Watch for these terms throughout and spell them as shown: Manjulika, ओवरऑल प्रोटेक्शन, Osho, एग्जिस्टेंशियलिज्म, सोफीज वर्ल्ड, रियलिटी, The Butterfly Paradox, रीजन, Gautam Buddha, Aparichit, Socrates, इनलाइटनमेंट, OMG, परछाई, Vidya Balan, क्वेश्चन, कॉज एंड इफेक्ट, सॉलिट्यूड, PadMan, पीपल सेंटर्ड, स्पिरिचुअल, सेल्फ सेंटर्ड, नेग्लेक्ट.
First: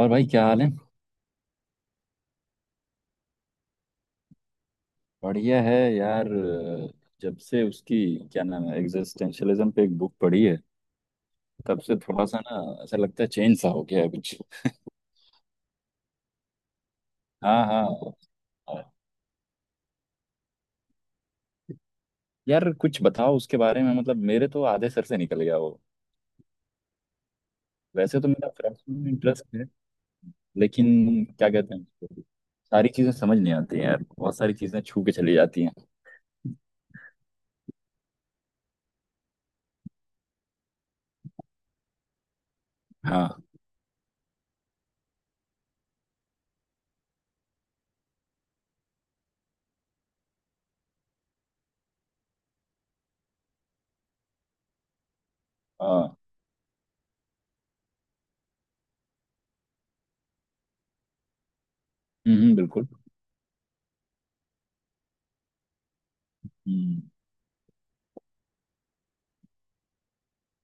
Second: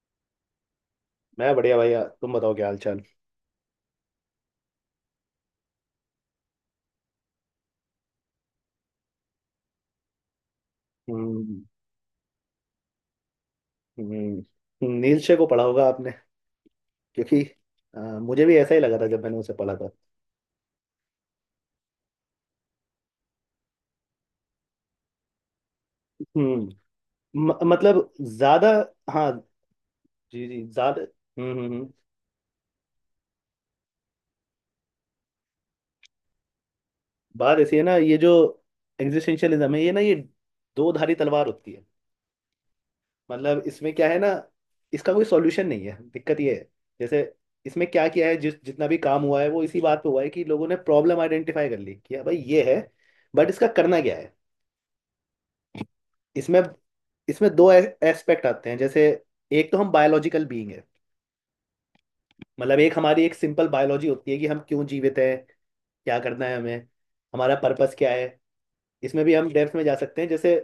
और भाई क्या हाल है। मैं बढ़िया भैया। तुम बताओ, क्या हाल चाल। बढ़िया है यार। जब से उसकी क्या नाम है एग्जिस्टेंशियलिज्म पे एक बुक पढ़ी है, हम्म तब से थोड़ा सा ना ऐसा लगता है चेंज सा हो गया है कुछ। हम्म, नीलशे को पढ़ा होगा आपने, क्योंकि हाँ, हाँ। मुझे भी ऐसा ही लगा था जब मैंने उसे पढ़ा था। यार कुछ बताओ उसके बारे में, मतलब मेरे तो आधे सर से निकल गया वो। हम्म। मतलब वैसे तो मेरा ज्यादा। फिलोसफी में हाँ। इंटरेस्ट है, जी जी, ज्यादा। लेकिन क्या कहते हैं उसको, सारी चीजें समझ नहीं आती हैं यार, बहुत सारी चीजें छू के चली जाती हैं। बात ऐसी है ना, ये जो एग्जिस्टेंशियलिज्म है ये ना, ये दो धारी तलवार होती है। हाँ, मतलब इसमें क्या है ना, इसका कोई सॉल्यूशन नहीं है, दिक्कत ये है। जैसे इसमें क्या किया है, जिस जितना भी काम हुआ है वो इसी बात पे हुआ है कि लोगों ने प्रॉब्लम आइडेंटिफाई कर ली कि हाँ भाई ये है। बट इसका करना क्या है? हाँ। इसमें इसमें दो एस्पेक्ट आते हैं। जैसे, एक तो हम बायोलॉजिकल बीइंग है। हम्म, मतलब बिल्कुल। एक हमारी एक सिंपल बायोलॉजी होती है कि हम क्यों जीवित हैं, क्या करना है हमें, हम्म। हमारा पर्पस क्या है। इसमें भी हम डेप्थ में जा सकते हैं। जैसे,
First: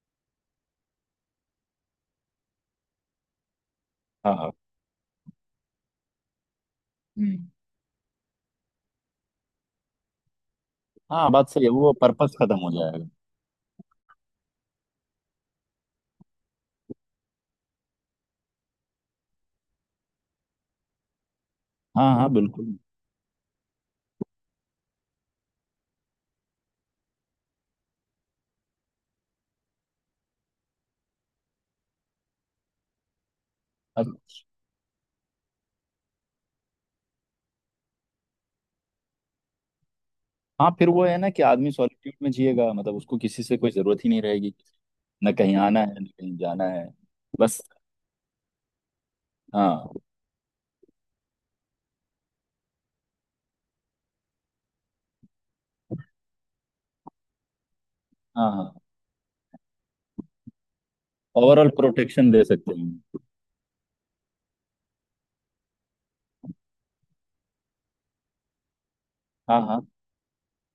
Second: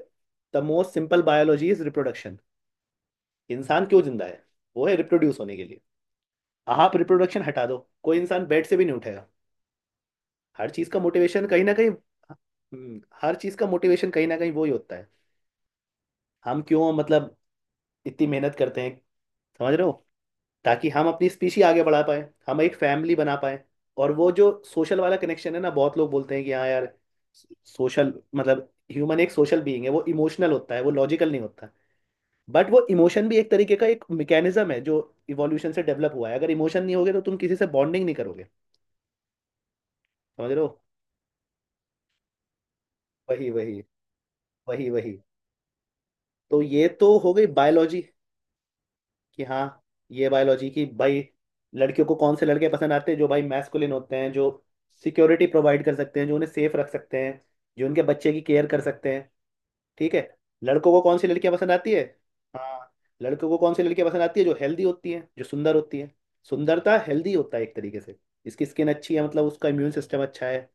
the most simple biology is reproduction. इंसान क्यों जिंदा हाँ, है? हाँ। वो है रिप्रोड्यूस होने के लिए। आप रिप्रोडक्शन हम्म। हटा दो, कोई इंसान बेड से भी नहीं उठेगा। हर चीज का हाँ, मोटिवेशन बात कहीं सही है, ना कहीं। वो पर्पस खत्म हो जाएगा। हर चीज का मोटिवेशन कहीं ना कहीं वो ही होता है। हम क्यों मतलब इतनी मेहनत करते हैं, समझ रहे हो, ताकि हम अपनी स्पीशी आगे बढ़ा हाँ, हाँ, पाए, हम एक बिल्कुल। फैमिली बना पाए। और वो जो सोशल वाला कनेक्शन है ना, बहुत लोग बोलते हैं कि हाँ यार, सोशल मतलब ह्यूमन एक सोशल बीइंग है, वो इमोशनल होता है, वो लॉजिकल नहीं होता। बट वो इमोशन भी एक तरीके का एक मैकेनिज्म है जो इवोल्यूशन से डेवलप हुआ है। अगर इमोशन नहीं होगे तो तुम किसी से बॉन्डिंग नहीं करोगे, समझ रहे हो। हाँ, फिर वो है ना कि आदमी सॉलिट्यूड में जिएगा, मतलब उसको किसी वही से कोई वही। जरूरत ही नहीं रहेगी। वही वही। ना कहीं आना है, ना कहीं तो जाना है, ये तो हो गई बस। बायोलॉजी कि हाँ, हाँ ये बायोलॉजी की भाई। लड़कियों को कौन से लड़के पसंद आते हैं? जो भाई मैस्कुलिन होते हैं, जो सिक्योरिटी प्रोवाइड कर सकते हैं, जो उन्हें सेफ रख सकते हैं, जो उनके बच्चे की हाँ। केयर हाँ। कर सकते हैं। ठीक है, लड़कों को कौन सी लड़कियां ओवरऑल पसंद आती है। प्रोटेक्शन दे सकते हाँ, हैं। लड़कों को कौन सी लड़कियां पसंद आती है? जो हेल्दी होती हैं, जो सुंदर होती हैं। सुंदरता हेल्दी होता है एक तरीके से। इसकी स्किन अच्छी है मतलब हाँ, उसका हाँ, इम्यून सिस्टम अच्छा है।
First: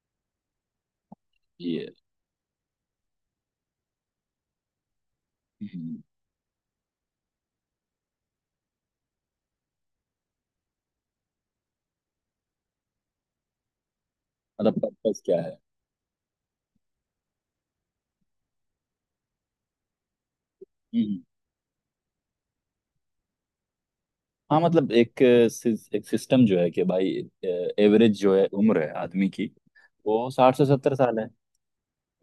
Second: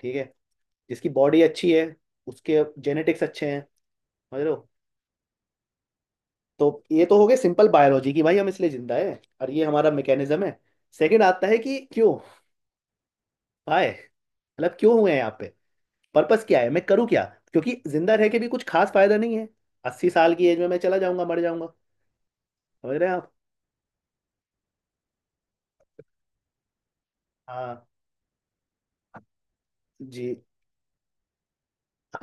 ठीक है, जिसकी बॉडी अच्छी है ये। उसके जेनेटिक्स अच्छे हैं, समझ लो। हम्म, तो ये तो हो गए सिंपल बायोलॉजी की भाई हम इसलिए जिंदा है और ये हमारा मैकेनिज्म है। सेकंड आता है कि क्यों, हाय मतलब मतलब क्यों हुए हैं पर्पस यहाँ क्या पे। है। पर्पस क्या है, मैं करूँ क्या। क्योंकि जिंदा रह के भी कुछ खास फायदा नहीं है। 80 साल की एज में मैं चला हम्म। जाऊंगा, मर जाऊंगा। समझ रहे हैं आप। हाँ, मतलब एक एक सिस्टम जो है कि भाई, हाँ। एवरेज जो है उम्र है आदमी की, जी। वो 60 से 70 साल है।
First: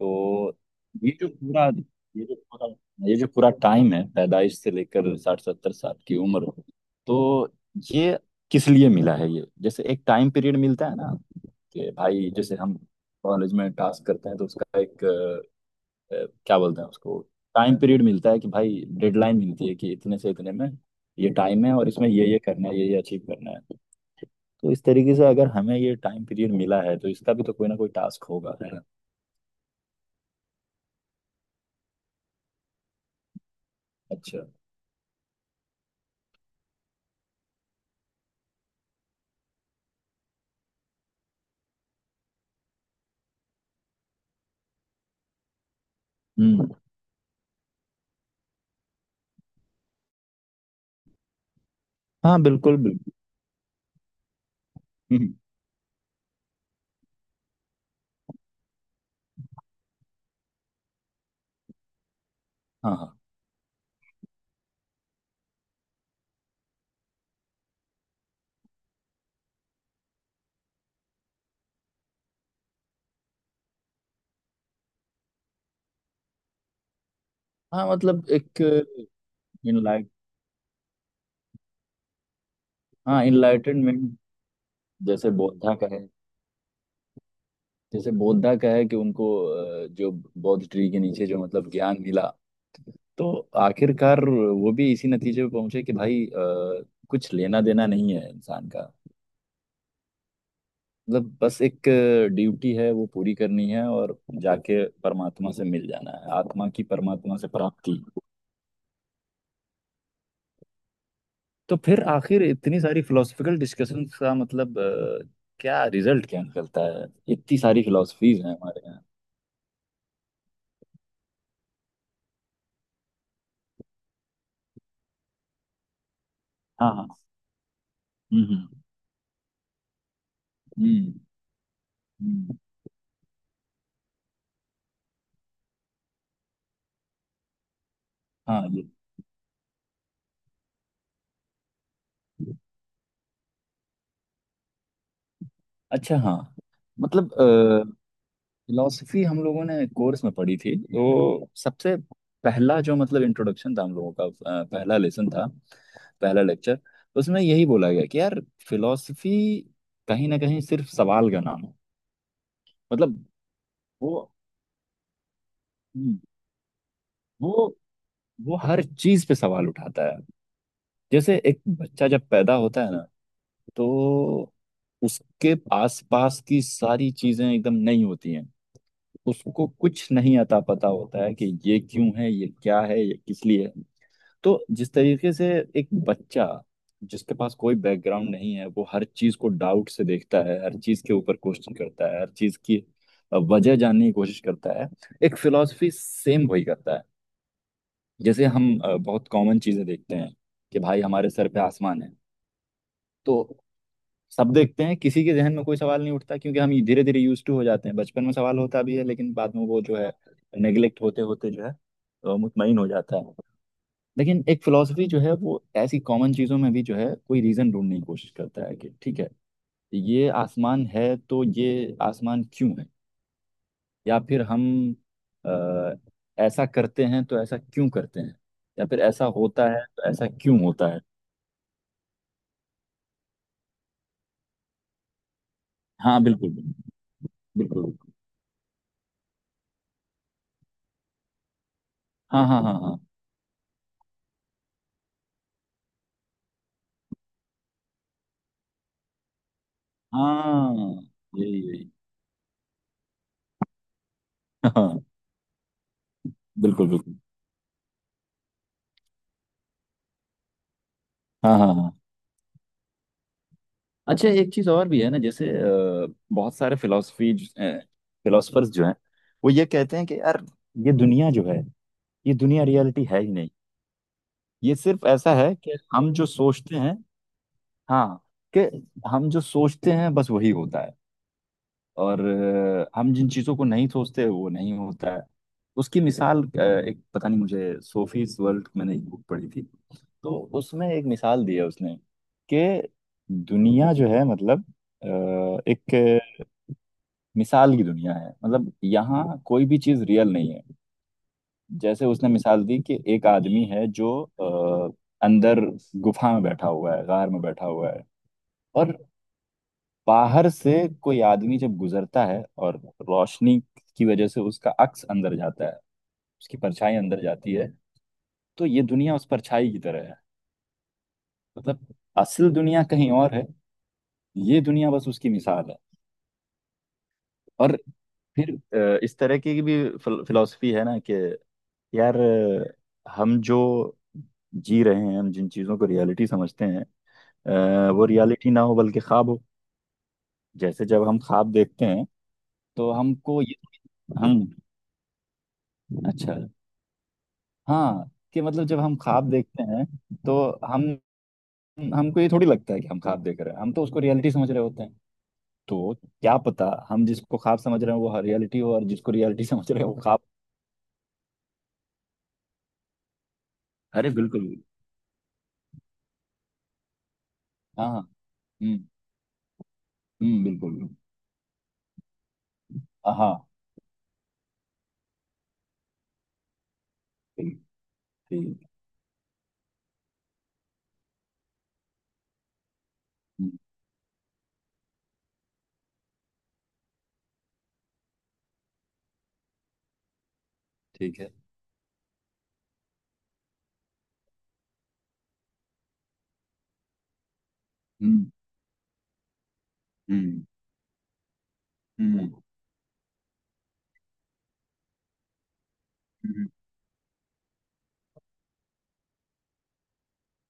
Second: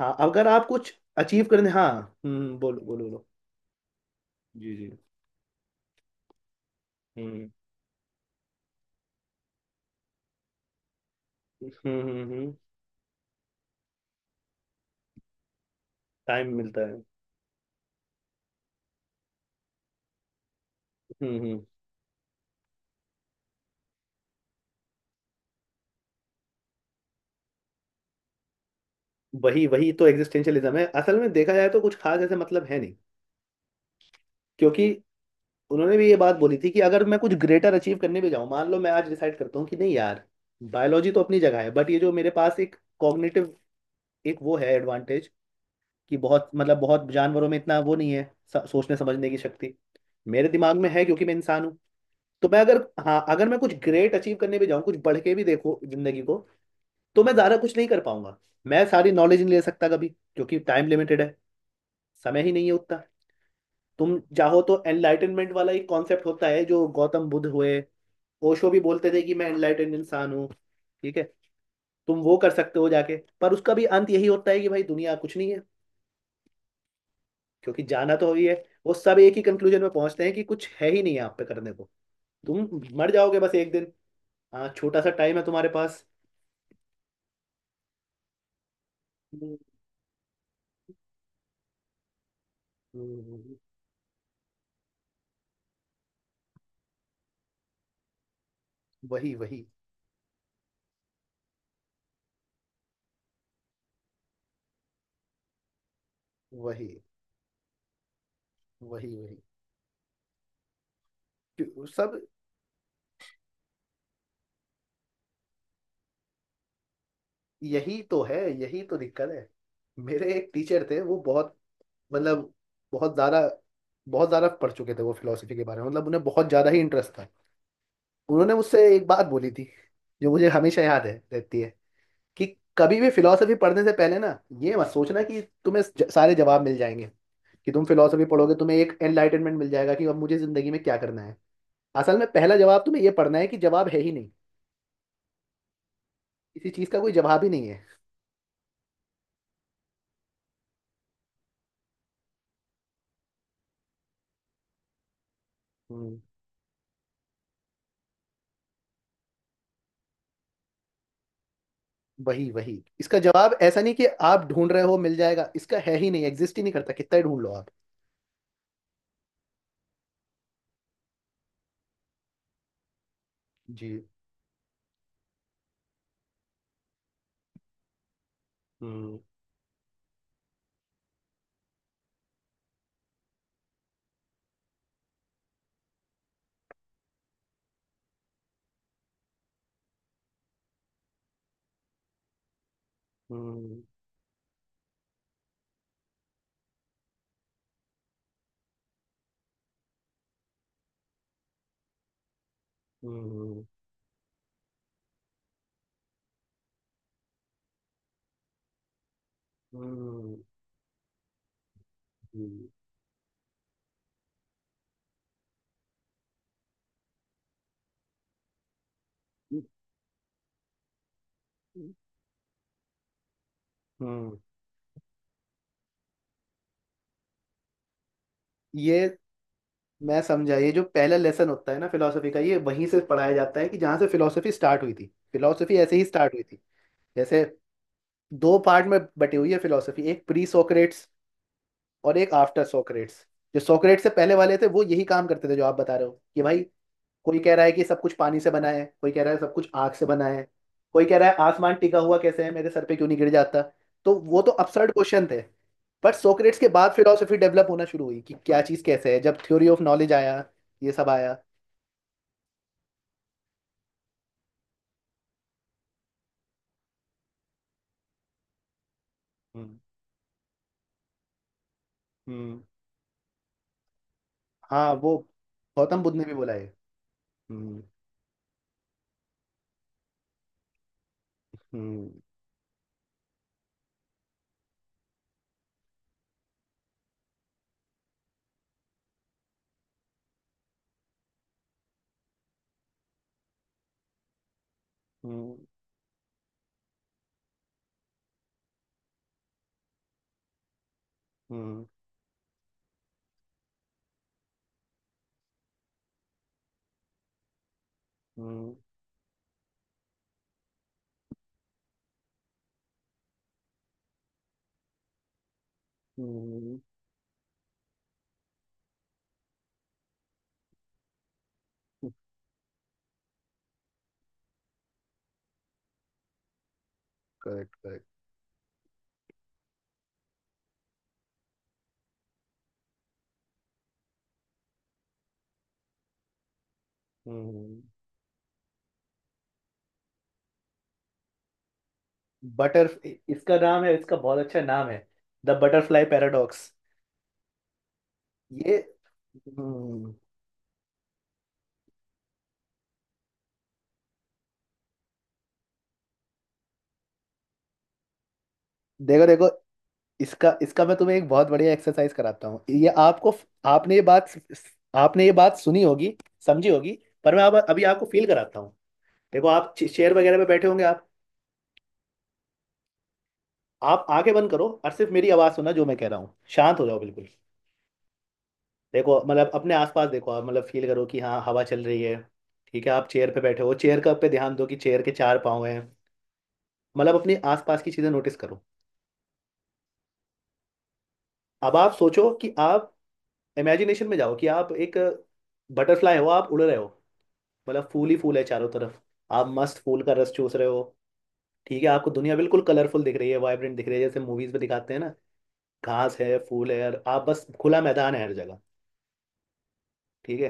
हाँ अगर आप कुछ ये जो अचीव पूरा करने। हाँ। ये जो पूरा बोलो बोलो ये बोलो। जो पूरा टाइम है पैदाइश से जी जी। लेकर 60-70 साल की उम्र, हम्म तो ये किस लिए मिला है? ये जैसे एक टाइम पीरियड मिलता है ना, कि भाई हम्म। जैसे हम कॉलेज में टास्क करते हैं तो उसका एक टाइम क्या बोलते मिलता हैं है। उसको, टाइम पीरियड मिलता है कि भाई डेडलाइन मिलती है कि इतने से इतने में ये हम्म। टाइम है और इसमें ये करना है, ये अचीव करना है। तो इस तरीके से अगर हमें ये टाइम पीरियड मिला है तो इसका भी तो कोई ना कोई टास्क होगा, है ना। वही वही, तो एग्जिस्टेंशियलिज्म है असल में। देखा जाए तो कुछ खास ऐसे मतलब है नहीं, अच्छा। क्योंकि उन्होंने भी ये बात बोली थी कि अगर मैं कुछ ग्रेटर अचीव करने भी जाऊं, मान लो मैं आज डिसाइड करता हूँ कि नहीं यार, बायोलॉजी तो अपनी जगह है बट ये जो मेरे पास एक कॉग्निटिव एक वो है एडवांटेज, कि बहुत हम्म। मतलब बहुत जानवरों में इतना वो नहीं है, सोचने समझने की शक्ति मेरे दिमाग में है क्योंकि मैं इंसान हूँ। हाँ, तो मैं बिल्कुल अगर, बिल्कुल। हाँ अगर मैं कुछ ग्रेट अचीव करने भी जाऊँ, कुछ बढ़ हम्म, के भी देखो जिंदगी को, तो मैं ज़्यादा कुछ नहीं कर पाऊंगा। मैं सारी नॉलेज नहीं ले सकता कभी क्योंकि टाइम लिमिटेड है, समय ही नहीं है हाँ, उतना। हाँ, तुम चाहो तो एनलाइटनमेंट वाला एक कॉन्सेप्ट होता है, जो गौतम बुद्ध हुए, ओशो भी बोलते थे कि मैं एनलाइटेंड इंसान हूँ, ठीक है, तुम वो कर सकते हो जाके। पर उसका भी अंत यही होता है कि भाई दुनिया कुछ नहीं है, क्योंकि हाँ, जाना मतलब तो वही है। एक वो सब एक ही कंक्लूजन में इनलाइट पहुंचते हैं कि कुछ है ही नहीं है आप पे करने को, तुम मर हाँ, जाओगे बस एक दिन। इनलाइटनमेंट। हाँ, छोटा सा जैसे टाइम है तुम्हारे बौद्धा का पास। है जैसे बौद्धा का है कि उनको हम्म, जो बौद्ध ट्री के नीचे जो मतलब ज्ञान मिला, तो हम्म। आखिरकार वो भी इसी नतीजे पे पहुंचे कि भाई, कुछ लेना देना नहीं है इंसान का। वही वही, मतलब बस एक ड्यूटी है, वो पूरी करनी है, और जाके परमात्मा से मिल जाना है, आत्मा की वही परमात्मा से प्राप्ति। वही। वही तो फिर सब, आखिर इतनी सारी फिलोसफिकल डिस्कशन का मतलब क्या रिजल्ट क्या निकलता है? इतनी सारी यही तो फिलोसफीज है, हैं हमारे यही तो यहाँ। दिक्कत है। मेरे एक टीचर थे, वो बहुत मतलब बहुत ज्यादा, बहुत ज्यादा पढ़ चुके थे वो फिलोसफी के बारे में, मतलब उन्हें बहुत ज्यादा ही हाँ, हाँ। इंटरेस्ट था। हम्म, उन्होंने मुझसे हम्म, एक बात बोली थी जो मुझे हमेशा याद है हम्म, रहती है, कि हम्म। कभी भी फिलोसफी पढ़ने से पहले ना, ये मत सोचना कि तुम्हें सारे जवाब मिल जाएंगे, कि तुम फिलोसफी पढ़ोगे हाँ, तुम्हें ये। एक एनलाइटनमेंट मिल जाएगा कि अब मुझे जिंदगी में क्या करना है। असल में पहला जवाब तुम्हें ये पढ़ना है कि जवाब है ही नहीं, अच्छा, हाँ। किसी चीज का कोई मतलब जवाब ही नहीं है। फिलोसफी हम लोगों ने कोर्स में पढ़ी थी, तो सबसे पहला जो मतलब इंट्रोडक्शन था हम लोगों का, पहला लेसन था, हम्म, पहला लेक्चर, उसमें यही बोला गया कि यार फिलोसफी कहीं ना कहीं सिर्फ सवाल का नाम है। वही वही। इसका मतलब जवाब ऐसा नहीं कि वो आप ढूंढ रहे हो मिल जाएगा, इसका है ही हम्म, नहीं, एग्जिस्ट ही नहीं करता कितना ही ढूंढ लो आप। वो वो हर चीज पे सवाल उठाता है। जैसे एक बच्चा जब पैदा होता है ना, जी। तो उसके आस पास की सारी चीजें एकदम नई होती हैं, हम्म उसको कुछ नहीं अता पता होता है कि ये क्यों है, ये क्या है, ये किस लिए है। तो जिस तरीके से एक बच्चा, जिसके पास कोई बैकग्राउंड नहीं है, वो हर चीज को डाउट से देखता है, हर चीज के ऊपर क्वेश्चन करता है, हर चीज की वजह हम्म जानने की कोशिश करता है, एक फिलॉसफी सेम वही करता है। जैसे हम बहुत कॉमन चीजें देखते हैं, कि भाई हमारे सर पे आसमान है, तो हम्म सब देखते हैं, किसी के जहन में कोई सवाल नहीं उठता क्योंकि हम धीरे धीरे यूज टू हो जाते हैं। बचपन में सवाल होता भी है लेकिन बाद में वो जो है हम्म नेग्लेक्ट होते होते जो है हम्म, मुतमईन हो जाता है। लेकिन एक फिलोसफी जो है वो ऐसी कॉमन चीजों में भी जो है कोई रीजन ढूंढने की कोशिश करता है, कि ठीक है, ये आसमान है तो ये आसमान क्यों है? या हम्म। फिर हम अ, ऐसा करते हैं तो ऐसा क्यों करते हैं? या ये, फिर ऐसा होता है तो मैं ऐसा समझा। क्यों ये जो होता है? पहला लेसन होता है ना फिलोसफी का, ये वहीं से पढ़ाया जाता है कि जहाँ से फिलोसफी स्टार्ट हुई थी। फिलोसफी ऐसे ही हाँ, स्टार्ट हुई बिल्कुल थी। बिल्कुल। जैसे, बिल्कुल बिल्कुल। दो पार्ट में बटी हुई है फिलोसफी, एक प्री सोक्रेट्स और एक हाँ, हाँ, आफ्टर हाँ, हाँ। सोक्रेट्स। जो सोक्रेट्स से पहले वाले थे वो यही काम करते थे जो आप बता रहे हो, कि भाई कोई कह रहा है कि सब कुछ पानी से बना है, कोई कह रहा है सब कुछ आग से बना है, हाँ, कोई कह रहा है यही आसमान यही। टिका हुआ कैसे है मेरे सर पे, क्यों नहीं गिर जाता। तो वो तो अपसर्ड हाँ, क्वेश्चन थे। बट सोक्रेट्स के बिल्कुल बाद बिल्कुल। फिलोसफी डेवलप होना शुरू हुई कि क्या चीज़ कैसे है, जब थ्योरी ऑफ नॉलेज आया, ये सब आया। हाँ, हाँ, हाँ। अच्छा, एक चीज और भी है ना, जैसे बहुत सारे फिलोसफी फिलोसफर्स जो हैं, वो ये हम्म कहते हैं कि यार ये दुनिया जो है, ये हम्म। दुनिया रियलिटी है ही नहीं, ये हाँ सिर्फ वो, ऐसा है कि गौतम हम बुद्ध ने जो भी बोला है। सोचते हैं। हम्म हाँ, कि हम जो सोचते हैं बस वही होता है, और हम्म हम जिन चीज़ों को नहीं सोचते वो नहीं होता है। उसकी मिसाल एक पता नहीं मुझे, सोफीज वर्ल्ड मैंने एक बुक पढ़ी थी, तो उसमें एक मिसाल दी है उसने कि दुनिया जो है मतलब अ, हम्म एक मिसाल की दुनिया है, मतलब यहाँ कोई भी चीज़ रियल नहीं है। जैसे उसने मिसाल दी कि एक आदमी है जो अ, अंदर गुफा में बैठा हुआ है, गार में बैठा हुआ है, हम्म और बाहर से कोई आदमी जब गुजरता है और रोशनी की वजह से उसका अक्स अंदर जाता है, उसकी हम्म। परछाई अंदर जाती है, तो ये दुनिया उस परछाई की तरह है, मतलब असल दुनिया कहीं और है, ये दुनिया बस उसकी मिसाल है। करेक्ट और करेक्ट। फिर इस तरह की भी फिलॉसफी है ना, कि यार, हम जो जी रहे हैं, हम जिन चीज़ों को रियलिटी समझते हैं, हम्म। वो रियलिटी ना हो बल्कि ख्वाब हो। जैसे जब हम ख्वाब देखते हैं बटर तो हमको ये इसका नाम है, इसका हम बहुत अच्छा नाम है, द बटरफ्लाई अच्छा, पैराडॉक्स। हाँ, कि मतलब ये। जब हम ख्वाब देखते हैं हम्म, तो हम हमको ये थोड़ी लगता है कि हम ख्वाब देख रहे हैं, हम तो उसको रियलिटी समझ रहे होते हैं। तो क्या पता हम जिसको ख्वाब समझ रहे हैं वो रियलिटी हो और जिसको देखो रियलिटी देखो, समझ रहे हैं वो ख्वाब। इसका इसका मैं तुम्हें एक बहुत बढ़िया एक्सरसाइज कराता हूँ। ये आपको, आपने ये अरे, बात बिल्कुल बिल्कुल। आपने ये बात सुनी होगी, समझी होगी, पर मैं अब अभी हाँ, हाँ, आपको फील कराता हूँ। हम्म, देखो आप चेयर वगैरह हम्म, पे बैठे बिल्कुल होंगे बिल्कुल। आप हाँ, आप आंखें बंद करो और सिर्फ मेरी आवाज़ सुनना जो मैं कह रहा हूँ, शांत हो जाओ बिल्कुल। ठीक, ठीक। देखो मतलब अपने आसपास देखो आप, मतलब फील करो कि हाँ हवा चल रही है। ठीक है, आप चेयर पे हम्म, बैठे हो, चेयर का पे ध्यान दो कि चेयर के चार पाँव हैं। मतलब अपने आसपास की चीज़ें नोटिस करो। ठीक है। अब आप सोचो कि आप इमेजिनेशन में जाओ कि आप एक बटरफ्लाई हो, आप उड़ रहे हो, मतलब फूल ही हम्म, फूल है चारों तरफ। आप मस्त फूल का रस हम्म, चूस रहे हो। ठीक है, आपको हम्म, दुनिया बिल्कुल कलरफुल दिख रही है, वाइब्रेंट दिख रही है, जैसे मूवीज में दिखाते हैं ना। घास है, हम्म, फूल है, और आप बस, खुला मैदान है हर जगह। ठीक है,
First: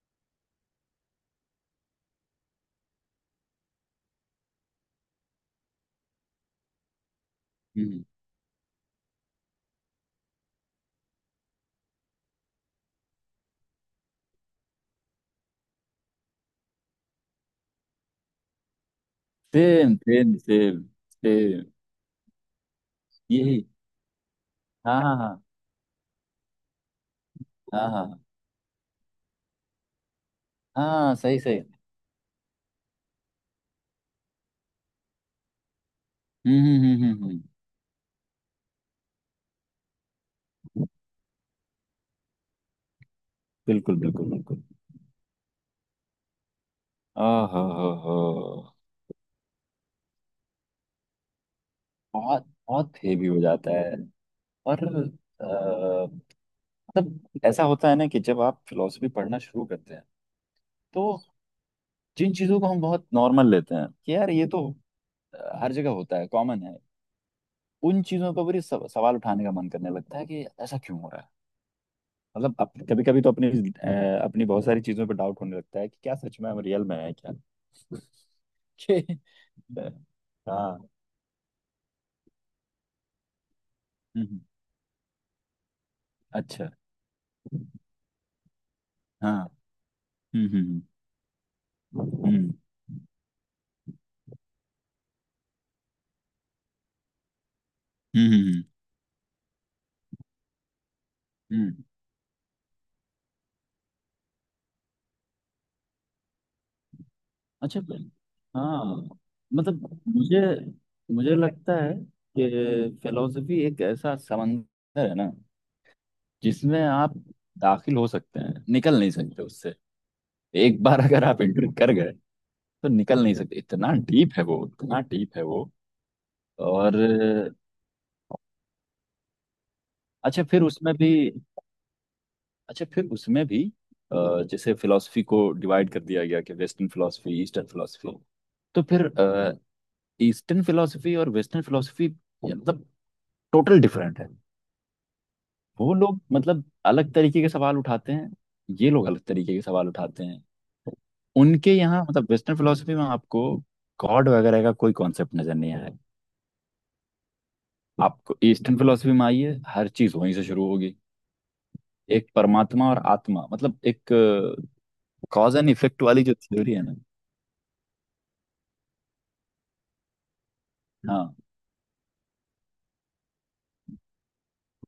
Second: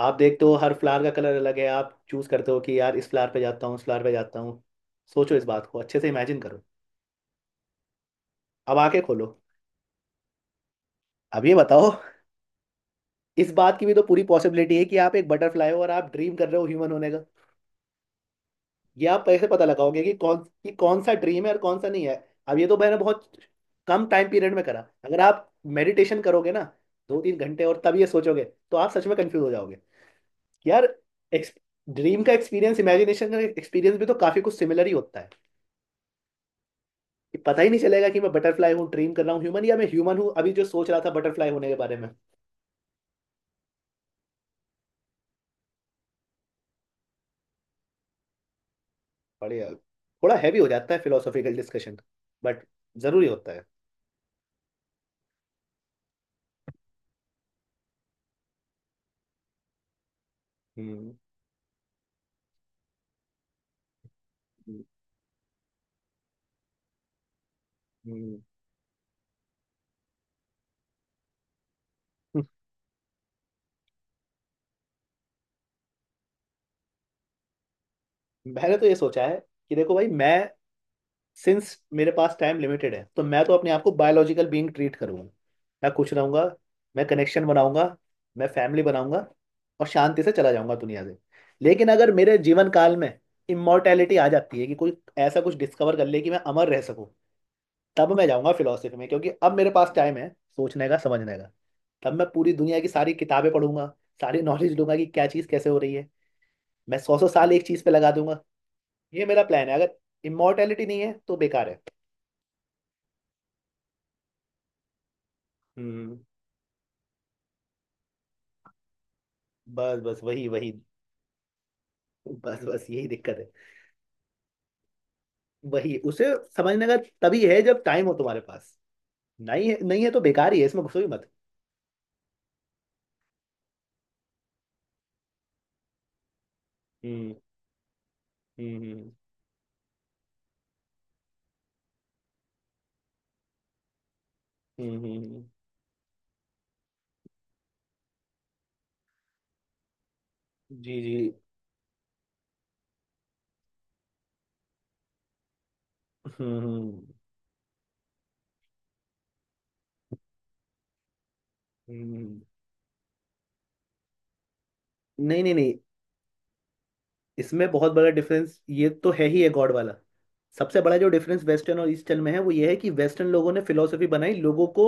आप देखते हो हर फ्लावर का कलर अलग है, आप चूज करते हो कि यार इस फ्लावर पे जाता हूँ, उस फ्लावर पे जाता हूँ। सोचो इस बात को, अच्छे से इमेजिन करो। हम्म। अब आंखें खोलो। अब ये बताओ, इस बात की भी तो पूरी पॉसिबिलिटी है कि आप एक बटरफ्लाई हो और आप ड्रीम कर रहे हो ह्यूमन होने का। ये आप पैसे पता सेम, लगाओगे सेम, कि सेम। कौन सा ड्रीम है और सेम। कौन सा नहीं है। अब ये तो मैंने बहुत यही। कम टाइम पीरियड में करा। हाँ, अगर हाँ, आप मेडिटेशन करोगे ना, 2 3 घंटे, और हाँ, तब ये हाँ। सोचोगे, तो आप सच में कंफ्यूज हो जाओगे कि यार, हाँ, हाँ, सही सही। ड्रीम का एक्सपीरियंस इमेजिनेशन का एक्सपीरियंस भी तो काफी कुछ सिमिलर ही होता है, हम्म, हम्म, हम्म, हम्म, कि पता ही नहीं चलेगा कि मैं बटरफ्लाई हूँ ड्रीम कर रहा हूँ ह्यूमन, या मैं ह्यूमन हूँ अभी जो सोच रहा था बटरफ्लाई होने के बारे में। बिल्कुल बिल्कुल बिल्कुल। ओहो हो हो। बढ़िया, थोड़ा हैवी हो जाता है फिलोसॉफिकल डिस्कशन, बहुत बट बहुत हेवी जरूरी हो होता है। जाता है। और अ, मतलब ऐसा होता है ना, कि जब आप फिलोसफी पढ़ना शुरू करते हैं, तो हम्म जिन चीज़ों को हम बहुत नॉर्मल लेते हैं कि यार ये तो हम्म, हर जगह होता है, कॉमन है, उन चीज़ों हम्म। पर भी सवाल उठाने का मन करने लगता है कि ऐसा क्यों हो रहा है। मतलब कभी कभी तो अपनी बहुत सारी चीज़ों पर डाउट होने लगता है कि क्या सच में हम रियल में है क्या। मैंने तो ये कि- सोचा है कि देखो भाई मैं, हाँ। सिंस मेरे पास टाइम लिमिटेड है, तो मैं तो अपने आप को हम्म। बायोलॉजिकल बीइंग ट्रीट करूंगा। मैं खुश रहूंगा, अच्छा, मैं कनेक्शन बनाऊंगा, मैं फैमिली बनाऊंगा, हाँ। और शांति से हम्म, चला जाऊंगा हम्म, दुनिया से। लेकिन अगर हम्म, मेरे जीवन काल में इमोर्टैलिटी आ जाती है कि कोई ऐसा कुछ डिस्कवर कर ले कि मैं अमर रह सकूं, तब मैं हम्म, जाऊंगा हम्म, फिलोसफी में क्योंकि अब मेरे पास टाइम है सोचने का समझने का। हम्म। तब मैं पूरी दुनिया की सारी किताबें पढ़ूंगा, सारी नॉलेज लूंगा कि क्या चीज़ कैसे हो रही है। मैं सौ सौ साल एक अच्छा चीज़ पे फिल्म। लगा दूंगा। हाँ, ये मेरा प्लान है, अगर मतलब मुझे इमोर्टैलिटी नहीं है मुझे तो बेकार लगता है। है कि फिलोसफी एक ऐसा समंदर है ना, हम्म। जिसमें आप दाखिल हो सकते हैं, निकल नहीं सकते उससे। बस बस, वही वही। एक बार अगर आप एंटर कर गए बस बस, तो यही निकल नहीं दिक्कत है। सकते, इतना डीप है वो, इतना डीप है वो। वही उसे समझने का और तभी है जब टाइम हो तुम्हारे पास, नहीं है नहीं है तो अच्छा बेकार ही फिर है, इसमें उसमें घुसो ही भी मत। अच्छा, फिर उसमें भी जैसे फिलोसफी को डिवाइड कर दिया गया, कि वेस्टर्न हम्म फिलोसफी, ईस्टर्न फिलोसफी। तो हम्म फिर ईस्टर्न फिलोसफी और वेस्टर्न फिलोसफी मतलब टोटल डिफरेंट है। हम्म। वो लोग मतलब अलग तरीके के सवाल उठाते हैं, ये लोग अलग तरीके के सवाल उठाते हैं। जी जी। उनके यहाँ, मतलब वेस्टर्न फिलोसफी में, आपको गॉड वगैरह का कोई कॉन्सेप्ट नजर नहीं आएगा। हम्म आपको ईस्टर्न फिलोसफी में आइए, हर चीज वहीं से शुरू होगी, एक हम्म। परमात्मा और आत्मा, मतलब एक नहीं नहीं कॉज एंड नहीं, इफेक्ट वाली जो थ्योरी है ना। इसमें बहुत बड़ा डिफरेंस ये तो है ही है, गॉड वाला। सबसे बड़ा जो हाँ, डिफरेंस वेस्टर्न और ईस्टर्न में है वो ये है कि वेस्टर्न लोगों ने फिलोसफी बनाई लोगों को,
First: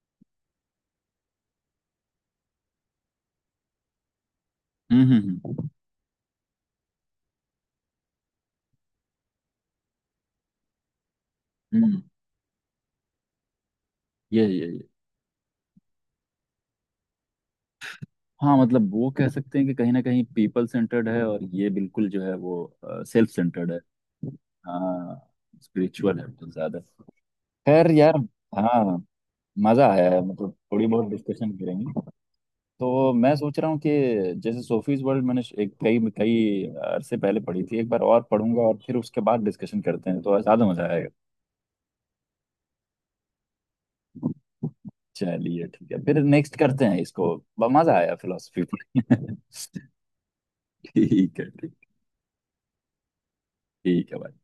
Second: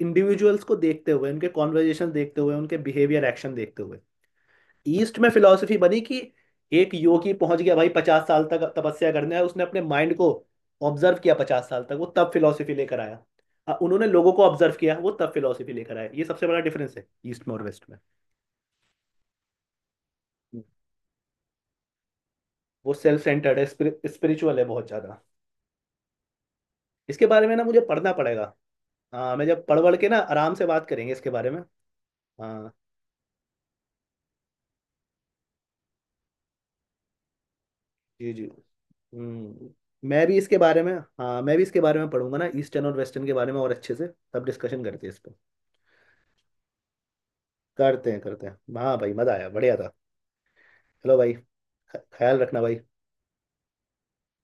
इंडिविजुअल्स को देखते हुए, उनके कॉन्वर्जेशन देखते हुए, उनके बिहेवियर एक्शन देखते हुए। हम्म, ईस्ट में हम्म, हम्म, फिलॉसफी बनी कि एक योगी पहुंच गया भाई, 50 साल तक तपस्या करने है, उसने अपने माइंड को ऑब्जर्व किया 50 साल तक, हम्म। वो तब फिलॉसफी लेकर आया। उन्होंने लोगों को ऑब्जर्व ये किया, वो तब फिलॉसफी लेकर आया। ये सबसे बड़ा डिफरेंस है ईस्ट में और वेस्ट में। हाँ, मतलब वो कह सकते हैं कि कहीं ना कहीं पीपल सेंटर्ड है और ये बिल्कुल जो है वो वो सेल्फ सेल्फ सेंटर्ड है, सेंटर्ड है। स्पिरिचुअल है बहुत ज्यादा। हाँ, स्पिरिचुअल है बहुत ज्यादा। इसके बारे में ना मुझे खैर पढ़ना यार। पड़ेगा। हाँ। हाँ मैं जब पढ़ मजा वढ़ के आया ना है, मतलब आराम से बात थोड़ी बहुत करेंगे इसके बारे डिस्कशन में। करेंगे। हाँ। तो मैं सोच रहा हूँ कि जैसे सोफीज वर्ल्ड मैंने एक कई कई अरसे पहले पढ़ी थी, एक बार और जी जी। पढ़ूंगा और फिर उसके बाद हम्म। डिस्कशन करते हैं मैं भी तो इसके ज्यादा बारे मजा में, आएगा। हाँ मैं भी इसके बारे में पढ़ूंगा ना, ईस्टर्न और वेस्टर्न के बारे में और अच्छे से, तब डिस्कशन करते हैं इस पर। चलिए, ठीक है, फिर नेक्स्ट करते हैं इसको। मजा करते आया हैं करते हैं, फिलोसफी। हाँ भाई, मजा आया, बढ़िया था। चलो भाई, ठीक है, ठीक। ख्याल रखना भाई। ठीक है भाई।